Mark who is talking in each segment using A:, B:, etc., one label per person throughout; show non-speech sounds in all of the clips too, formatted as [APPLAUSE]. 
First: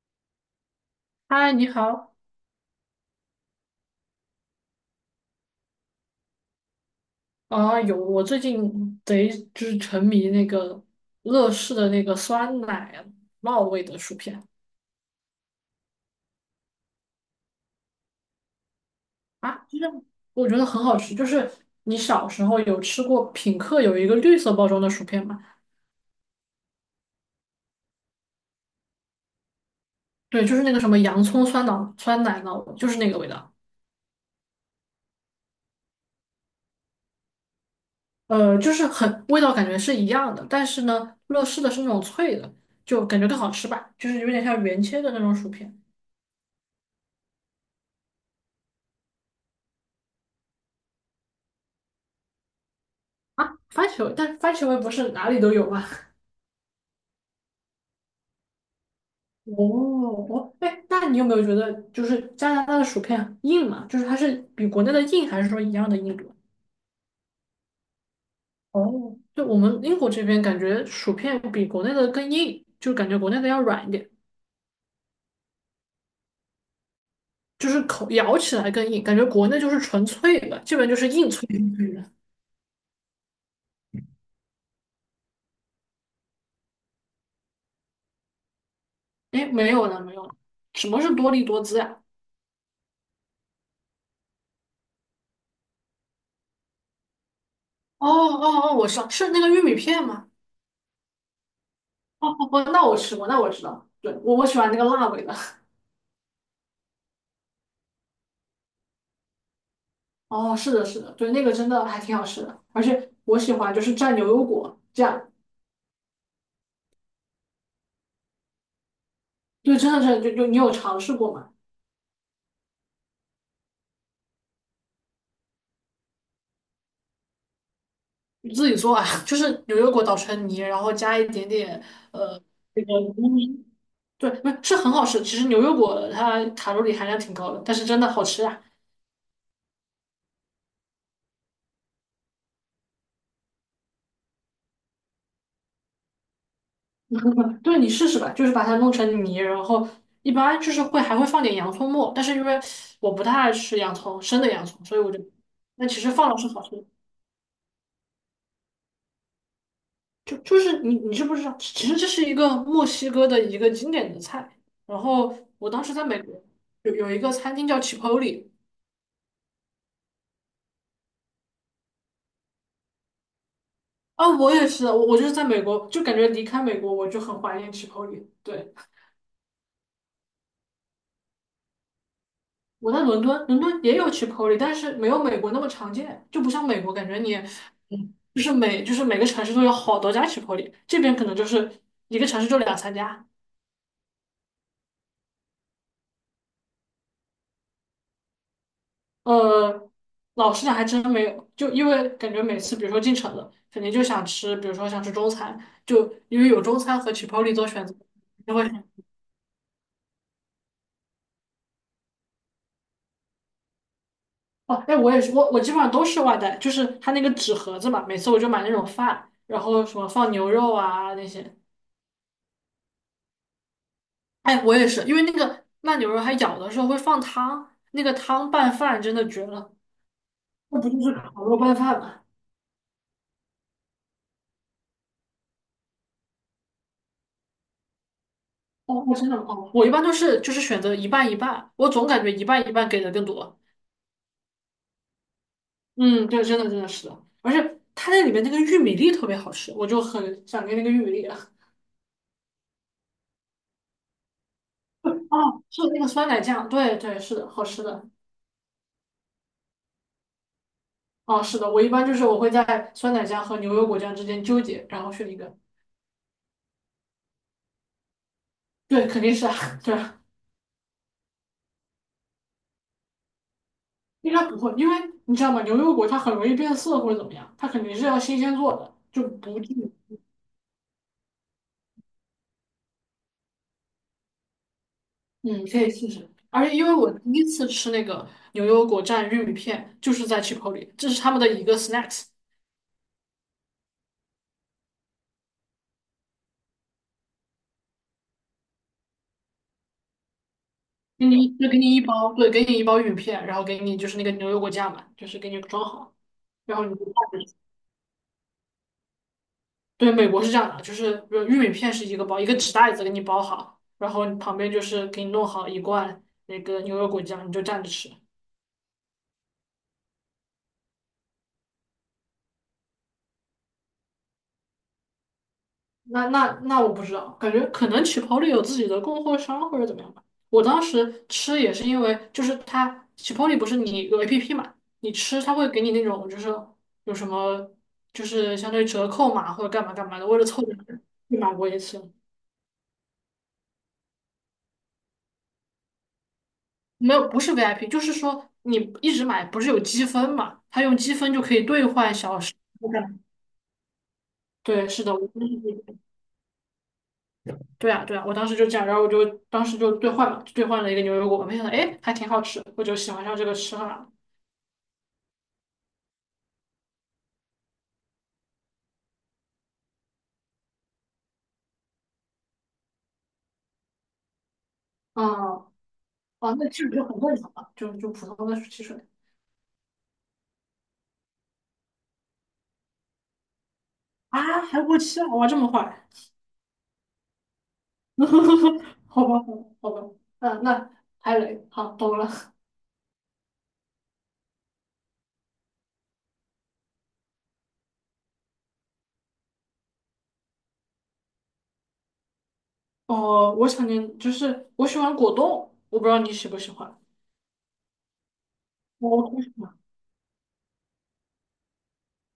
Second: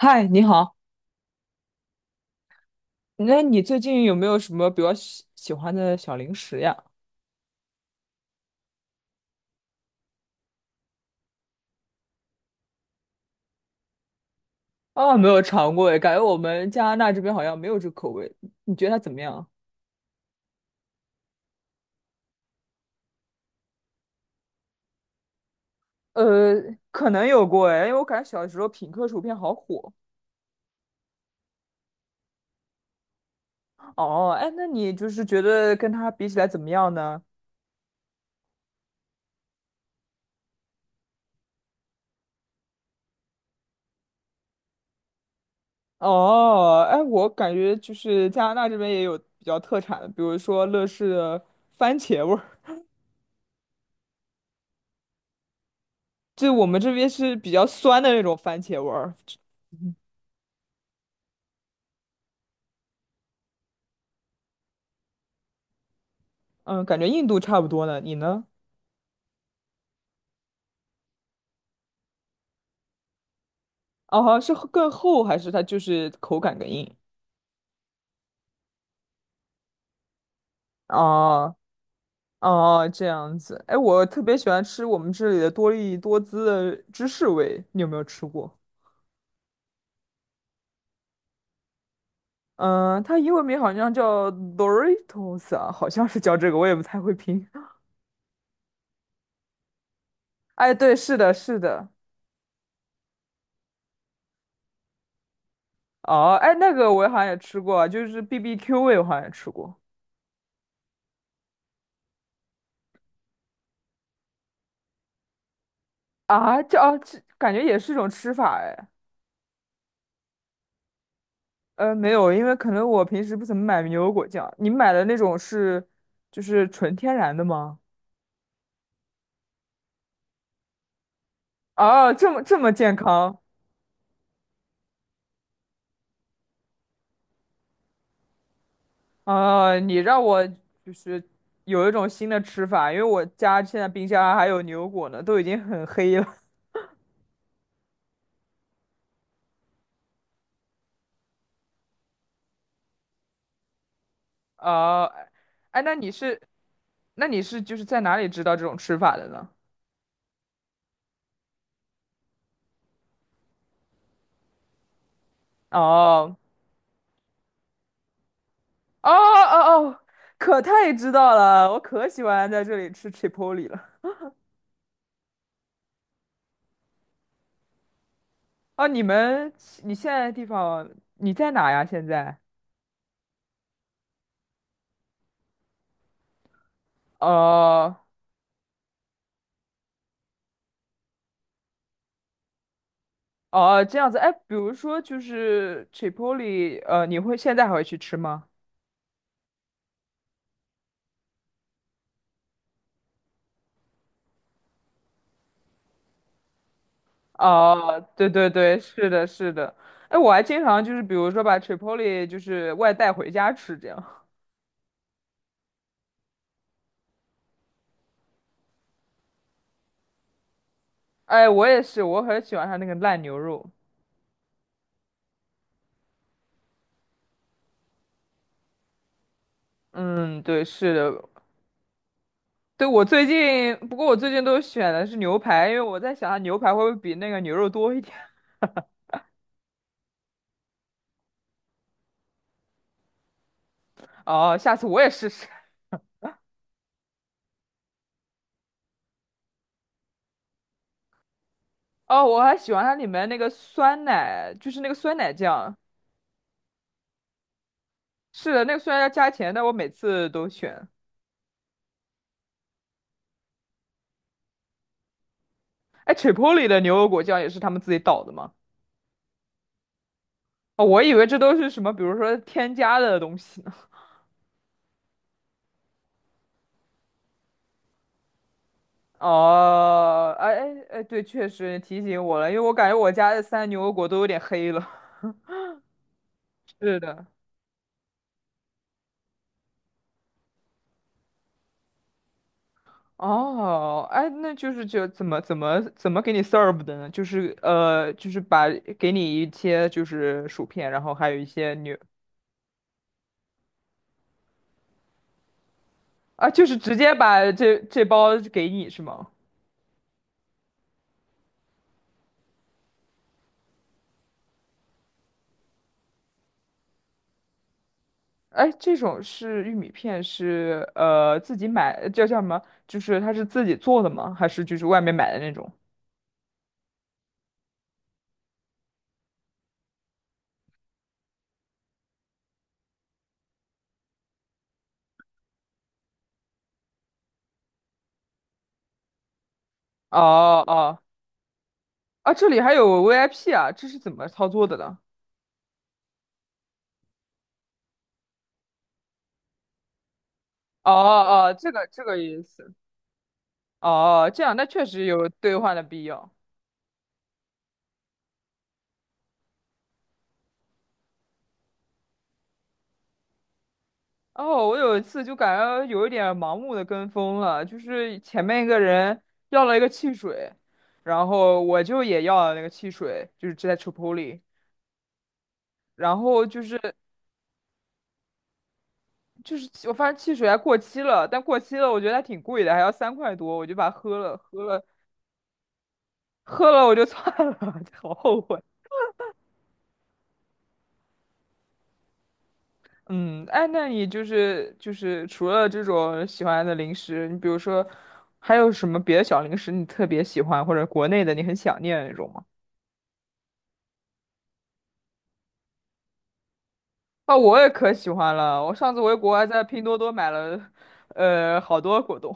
A: 嗨，你好，
B: 嗨，你好
A: 那你最近有没有什么比较喜欢的小零食呀？
B: 啊！有，我最近贼就是沉迷那个乐事的那个酸奶酪味的薯片
A: 啊，没有尝过诶，感觉我们加拿大这边好像没有这口味，你觉得它怎么样？
B: 啊，就是我觉得很好吃。就是你小时候有吃过品客有一个绿色包装的薯片吗？
A: 呃，可能有过哎，因为我感觉小时候品客薯片好火。
B: 对，就是那个什么洋葱酸奶酪，就是那个味道。
A: 哦，哎，那你就是觉得跟它比起来怎么样呢？
B: 就是很味道感觉是一样的，但是呢，乐事的是那种脆的，就感觉更好吃吧，就是有点像原切的那种薯片
A: 哦，哎，我感觉就是加拿大这边也有比较特产的，比如说乐事的番茄味儿，
B: 啊。番茄味，但是番茄味不是哪里都有吗？
A: 就我们这边是比较酸的那种番茄味儿。
B: 哦，哦，哎，那你有没有觉得，就是加拿大的薯片硬嘛？就是它是比国内的硬，还是说一样的硬度？
A: 嗯，感觉印度差不多呢，你呢？
B: 哦，就我们英国这边感觉薯片比国内的更硬，就感觉国内的要软一点，
A: 哦，好像是更厚还是它就是口感更硬？
B: 就是口咬起来更硬，感觉国内就是纯粹的，这边就是硬脆
A: 哦
B: 的。
A: 哦，这样子。哎，我特别喜欢吃我们这里的多利多滋的芝士味，你有没有吃过？
B: 哎，没有了，没有了，什么是多利多滋呀、
A: 嗯，它英文名好像叫 Doritos 啊，好像是叫这个，我也不太会拼。[LAUGHS]
B: 哦哦哦，我知道，是那个玉米片吗？
A: 哎，对，是的，是的。
B: 哦哦哦，那我吃过，那我知道，对，我喜欢那个辣味的。
A: 哦，哎，那个我好像也吃过啊就是 BBQ 味，我好像也吃过
B: 哦，是的，是的，对，那个真的还挺好吃的，而且我喜欢就是蘸牛油果这样，
A: 啊，这感觉也是一种吃法哎。
B: 对，真的是就你有尝试过吗？
A: 没有，因为可能我平时不怎么买牛油果酱。你买的那种是就是纯天然的吗？
B: 你自己做啊，[LAUGHS] 就是牛油果捣成泥，然后加一点点
A: 啊，这么
B: 那
A: 健
B: 个柠
A: 康
B: 檬对，不是是很好吃。其实牛油果它卡路里含量挺高的，但是真的好吃啊。
A: 啊！你让我就是有一种新的吃法，因为我家现在冰箱啊还有牛油果呢，都已经很黑了。
B: [LAUGHS] 对，你试试吧，就是把它弄成泥，然后一般就是会还会放点洋葱末，但是因为我不太爱吃洋葱，生的
A: [LAUGHS]
B: 洋葱，所以
A: 啊，
B: 我就
A: 哎，
B: 那
A: 那
B: 其
A: 你
B: 实放了
A: 是
B: 是好吃的。
A: 那你是就是在哪里知道这种吃法的呢？
B: 就是你知不知道？其实这是一个墨西哥的一个经典的菜。然后我当时在美
A: 哦
B: 国有一个餐厅叫 Chipotle
A: 哦哦哦，可太知道了，我可喜欢在这里吃 Chipotle 了。
B: 啊，我也是，我就是在美国，就感觉离开美国我就很怀念 Chipotle。对，
A: 啊，你现在的地方你在哪呀？现在？
B: 我在伦敦，伦敦也有 Chipotle，但是没有美国那么常见，就不像美国感觉你，
A: 哦
B: 嗯，就是每个城市都有好多家 Chipotle，这边可能就是一个城市就两三家。
A: 哦，这样子。哎，比如说就是 t r i p o l i 现在还会去吃吗？
B: 呃，老实讲还真没有，就因为感觉每次比如说进城了，肯定就想吃，比如说想吃中餐，就因为有中餐和 c h i 做选择，
A: 哦，对对
B: 就会
A: 对，
B: 想
A: 是的，是的。哎，我还经常就是比如说把 t r i p o l i 就是外带回家吃这样。
B: 哦，哎，我也是，我基本上都是外带，就是它那个纸盒子嘛，每次我就买那种饭，然后什么放牛肉啊那些，
A: 哎，我也是，我很喜欢它那个烂牛肉。
B: 哎，我也是，因为那个慢牛肉它咬的时候会放汤，那个汤拌饭真的绝了，
A: 嗯，对，
B: 那不
A: 是
B: 就
A: 的，
B: 是烤肉拌饭吗？
A: 对，我最近，不过我最近都选的是牛排，因为我在想它牛排会不会比那个牛肉多一点。
B: 哦，真的吗哦，我一般都是就是选择一半一半，我总感觉一半一半给的更多。
A: [LAUGHS] 哦，下次我也试试。
B: 嗯，对，真的真的是的，而且它那里面那个玉米粒特别好吃，我就很想念那个玉米粒啊。
A: 哦，我还喜欢它里面那个酸奶，就是那个酸奶
B: 哦，
A: 酱。
B: 是那个酸奶酱，对对，是的，好吃的。
A: 是的，那个虽然要加钱，但我每次都选。
B: 哦，是的，我一般就是我会在酸奶酱和牛油果酱之间纠结，然后选一个。
A: 哎，Chipotle 的牛油果酱也是他们自己倒的吗？
B: 对，肯定是啊，[LAUGHS] 对，
A: 哦，我以为这都是什么，比如说添加的东西呢。
B: 应该不会，因为你知道吗？牛油果它很容易变色或者怎么样，它肯定是要新鲜做的，
A: [LAUGHS]
B: 就不至于。
A: 哦，哎哎哎，对，确实提醒我了，因为我感觉我家的三牛油果都有点黑了。[LAUGHS]
B: 嗯，可以试试。而且因为
A: 是
B: 我
A: 的。
B: 第一次吃那个牛油果蘸玉米片，就是在 Chipotle，这是他们的一个 snacks。
A: 哦，哎，那就是怎么给你 serve 的呢？就是把给你一些就是薯片，然后
B: 给
A: 还有一
B: 你就
A: 些
B: 给你
A: 牛
B: 一包，对，给你一包玉米片，然后给你就是那个牛油果酱嘛，就是给你装好，
A: 啊，就是
B: 然后你
A: 直
B: 就带
A: 接把
B: 着。
A: 这包给你是吗？
B: 对，美国是这样的，就是比如玉米片是一个包，一个纸袋子给你包好，然后旁边就是给你弄好一罐那个牛油果酱，你就蘸着吃。
A: 哎，这种是玉米片是自己买，叫什么？就是它是自己做的吗？还是就是外面买的那种？
B: 那我不知道，感觉可能起泡里有自己的供货商或者怎么样吧。我当时吃也是因为，就是它起泡里不是你有 APP 嘛，你吃它会给你那种就是有什么就是相当于折扣嘛或者干嘛干嘛的，为了凑
A: 哦
B: 点儿
A: 哦
B: 去买过一次。
A: 啊，这里还有 VIP 啊，这是怎么操作的呢？
B: 没有，不是 VIP，就是说你一直买不是有积分嘛，它
A: 哦
B: 用积分就
A: 哦，
B: 可以
A: 这
B: 兑
A: 个这
B: 换
A: 个
B: 小
A: 意
B: 时。
A: 思。哦，这样那确
B: 对，是
A: 实
B: 的，我
A: 有
B: 就
A: 兑换的
B: 是。
A: 必要。
B: 对啊，对啊，我当时就这样，然后我就当时就兑换了，就兑换了一个牛油果，没想到哎还挺好吃，我就喜欢上这个吃法了。
A: 哦，我有一次就感觉有一点盲目的跟风了，就是前面一个人要了一个汽水，然后我就也要了那个汽水，就是在 c h i
B: 嗯，
A: 然后
B: 哦，
A: 就
B: 那
A: 是
B: 这个就很正常了，就就普通的汽水
A: 就是我发现汽水还过期了，但过期了我觉得还挺贵的，还要3块多，我就把它喝了，
B: 啊，
A: 喝
B: 还
A: 了
B: 过期了，哇，这么坏，
A: 喝了我就算了，[LAUGHS] 好后悔。
B: [LAUGHS] 好吧，好吧，好吧，嗯，那还雷，好，懂了。
A: 嗯，哎，那你就是除了这种喜欢的零食，你比如说还有什么别的小零食你特别喜欢，或者国内的你很想念的那种吗？
B: 哦，我想念就是我喜欢果冻，我不知道你喜不喜欢。
A: 啊，我也可喜欢了，我上次回
B: 我
A: 国
B: 同
A: 还
B: 事
A: 在拼多多买了，好多果冻，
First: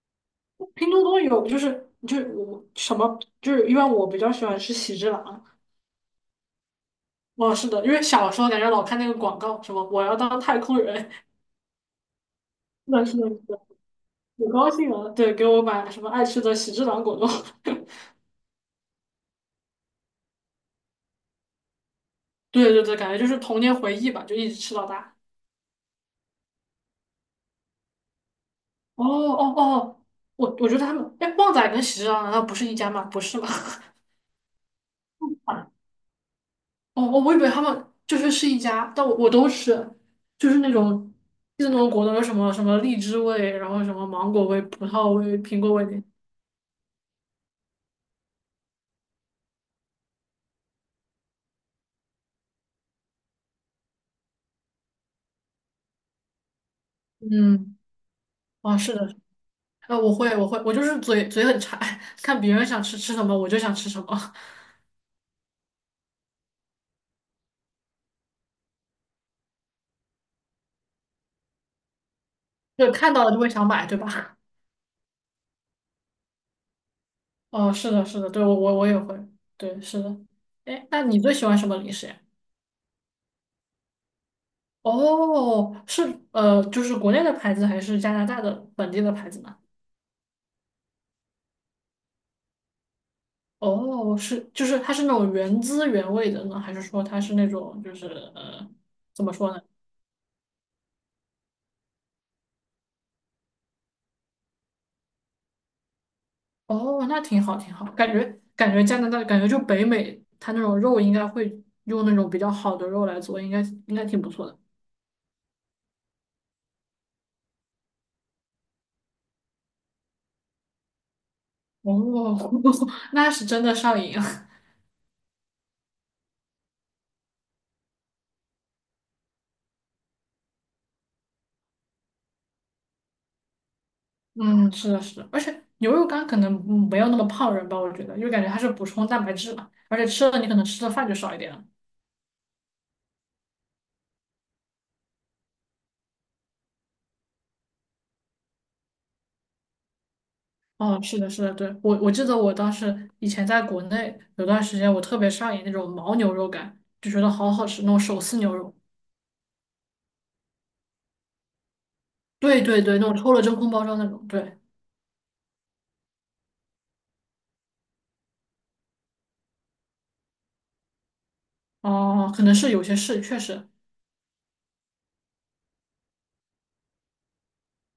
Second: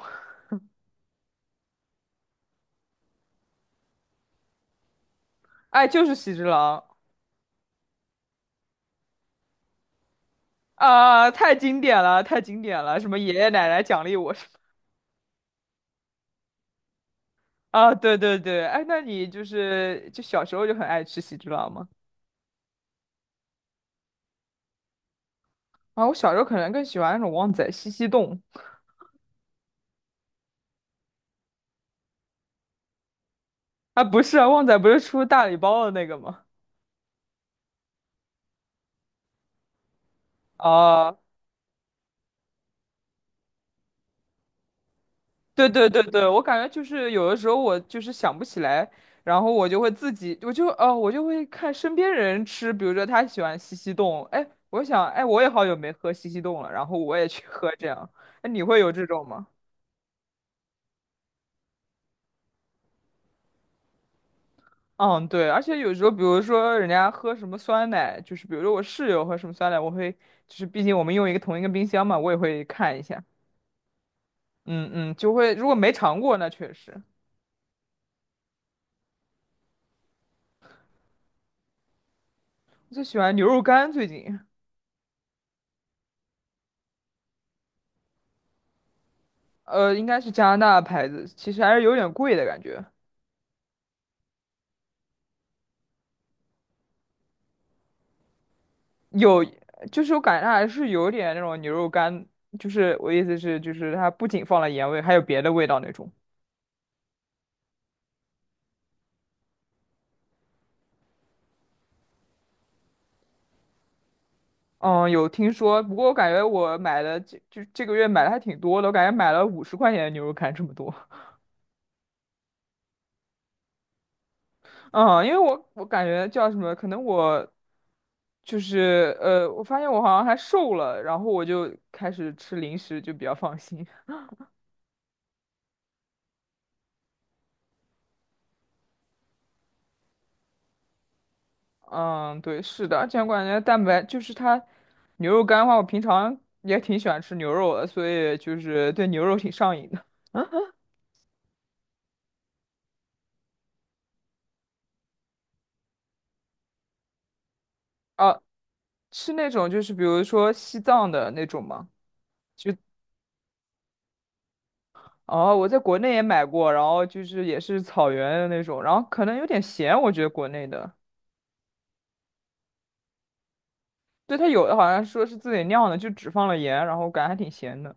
B: 拼多多有，就是就我什么就是因为我比较喜欢吃喜之郎，
A: 哎，就是喜之郎
B: 哦，是的，因为小时候感觉老看那个广告，什么我要当太空人，
A: 啊，太经典了，太经典
B: [LAUGHS]
A: 了，
B: 那
A: 什
B: 是
A: 么
B: 的，
A: 爷
B: 是
A: 爷
B: 的，
A: 奶奶奖励我。
B: 可高兴了。对，给我买什么爱吃的喜之郎果冻。
A: 啊，
B: [LAUGHS]
A: 对对对，哎，那你就是小时候就很爱吃喜之郎吗？
B: 对对对，感觉就是童年回忆吧，就一直吃到大。
A: 啊，我小时候可能更喜欢那种旺仔西西冻，
B: 哦哦哦，我觉得他们，哎，旺仔跟喜之郎难道不是一家吗？不是吧？[LAUGHS]
A: 啊，不是啊，旺仔不是出大礼
B: 啊
A: 包的那个吗？
B: 哦哦，我以为他们就是是一家，但我都吃，就是那种
A: 啊，
B: 就是那种果冻，有什么什么荔枝味，然后什么芒果味、葡萄味、苹
A: 对
B: 果味
A: 对
B: 的。
A: 对对，我感觉就是有的时候我就是想不起来，然后我就会自己，我就会看身边人吃，比如说他喜欢西西冻，哎，我想，哎，我也好久没喝西西冻了，然后我也去喝
B: 嗯，
A: 这样，哎，你
B: 啊，
A: 会有
B: 是
A: 这
B: 的。
A: 种吗？
B: 我会，我会，我就是嘴很馋，[LAUGHS] 看别人想吃吃什么，我就想吃什么，
A: 嗯，对，而且有时候，比如说人家喝什么酸奶，就是比如说我室友喝什么酸奶，我会就是毕竟我们用同一个冰箱嘛，我也会
B: [LAUGHS] 就
A: 看一
B: 看
A: 下。
B: 到了就会想买，对吧？
A: 嗯嗯，就会如果没尝过，那确实。
B: [LAUGHS] 哦，是的，是的，对，我也会，对，是的。哎，那你最喜欢什么零食呀？
A: 我最喜欢牛肉干，最近
B: 哦，是就是国内的牌子还是加拿大的本地的牌子呢？
A: 应该是加拿大牌子，其实还是有点贵的感觉。
B: 哦，是，就是它是那种原汁原味的呢，还是说它是那种就是呃，怎么
A: 有，
B: 说呢？
A: 就是我感觉它还是有点那种牛肉干，就是我意思是，就是它不仅放了盐味，还有别的味道那种。
B: 哦，那挺好，挺好。感觉感觉加拿大，感觉就北美，它那种肉应该会用那种比较好的肉来做，应该应该挺不错的。
A: 嗯，有听说，不过我感觉我买的这个月买的还挺多的，我感觉买了50块钱的牛肉干这么多。
B: 哦，[LAUGHS] 那是真的上瘾。[LAUGHS] 啊！
A: 嗯，因为我感觉叫什么，可能我就是我发现我好像还瘦了，然后我就开始吃零食，就比较放心。
B: 嗯，是的，是的，而且牛肉干可能嗯没有那么胖人吧，我觉得，因为感觉它是补充蛋白质嘛，而且吃了你可能吃的饭就少一点了。
A: 嗯，对，是的，而且我感觉蛋白就是它牛肉干的话，我平常也挺喜欢吃牛肉的，所以就是对牛肉挺上瘾的。
B: 哦，是的，是的，对，我记得我当时以前在国内有段时间，我特别上瘾那种牦牛肉干，就觉得好好吃，那种手撕
A: 啊，
B: 牛肉，
A: 吃那种就是比如说西藏的那种嘛，
B: 对
A: 就
B: 对对，那种抽了真空包装那种，对。
A: 哦，我在国内也买过，然后就是也是草原的那种，然后可能有点咸，我觉得国内的。
B: 哦，可能是有些是，确实，
A: 对，它有的好像说是自己酿的，就只放了盐，然后感觉还挺咸的。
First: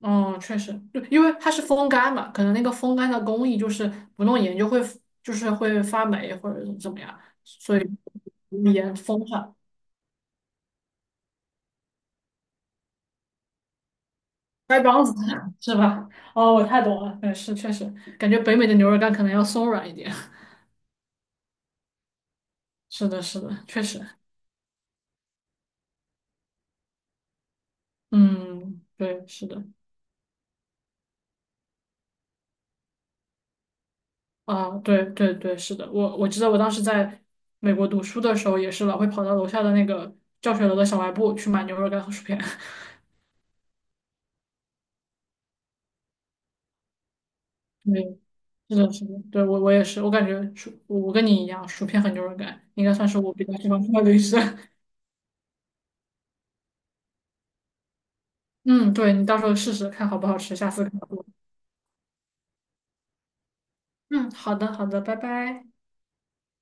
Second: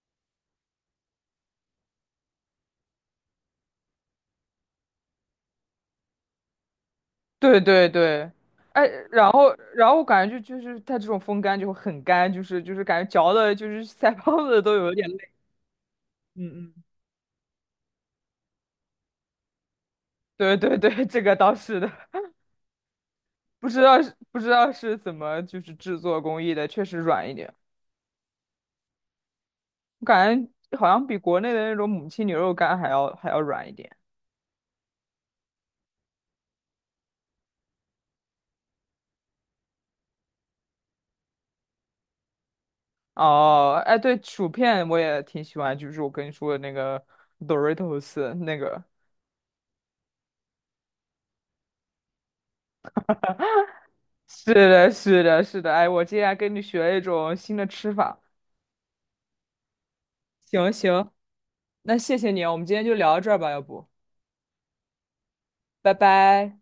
B: 哦，确实，就因为它是风干嘛，可能那个风干的工艺就是不弄盐就会就是会发霉或者怎么样，
A: 对对对，哎，
B: 盐风
A: 然后
B: 上，
A: 然后我感觉就是它这种风干就会很干，就是感觉嚼的，就是 [LAUGHS] 腮帮子都
B: 腮
A: 有
B: 帮
A: 点
B: 子
A: 累。
B: [LAUGHS] 是吧？哦，我
A: 嗯嗯，
B: 太懂了，嗯，是确实，感觉北美的牛肉干可能要松软一点。
A: 对对对，这个倒是的，
B: [LAUGHS] 是的，是的，
A: 不知
B: 确
A: 道
B: 实，
A: 是不知道是怎么就是制作工艺的，确实软一点，
B: 嗯，对，是的，
A: 我感觉好像比国内的那种母亲牛肉干还要软一点。
B: 啊，对对对，是的，我记得我当时在美国读书的时候也是老会跑到楼下的那个教学楼的小卖部去买牛肉干和薯片。
A: 哦，哎，对，薯片我也挺喜欢，就是我跟你说的那个 Doritos 那
B: [LAUGHS] 是
A: 个。
B: 的，是的，对，我也是，我感觉薯，我跟你一样，薯片和牛肉干应该算是我比较喜欢吃的零食。
A: 是
B: [LAUGHS]
A: 的，是的，是的，哎，我今天还跟你学了一种新的吃法。
B: 嗯，对，你到时候试试看好不好吃，下
A: 行
B: 次告
A: 行，
B: 诉我。
A: 那谢谢你啊我们今天就聊到这儿吧，要不，
B: 嗯，好的，好的，拜拜。
A: 拜拜。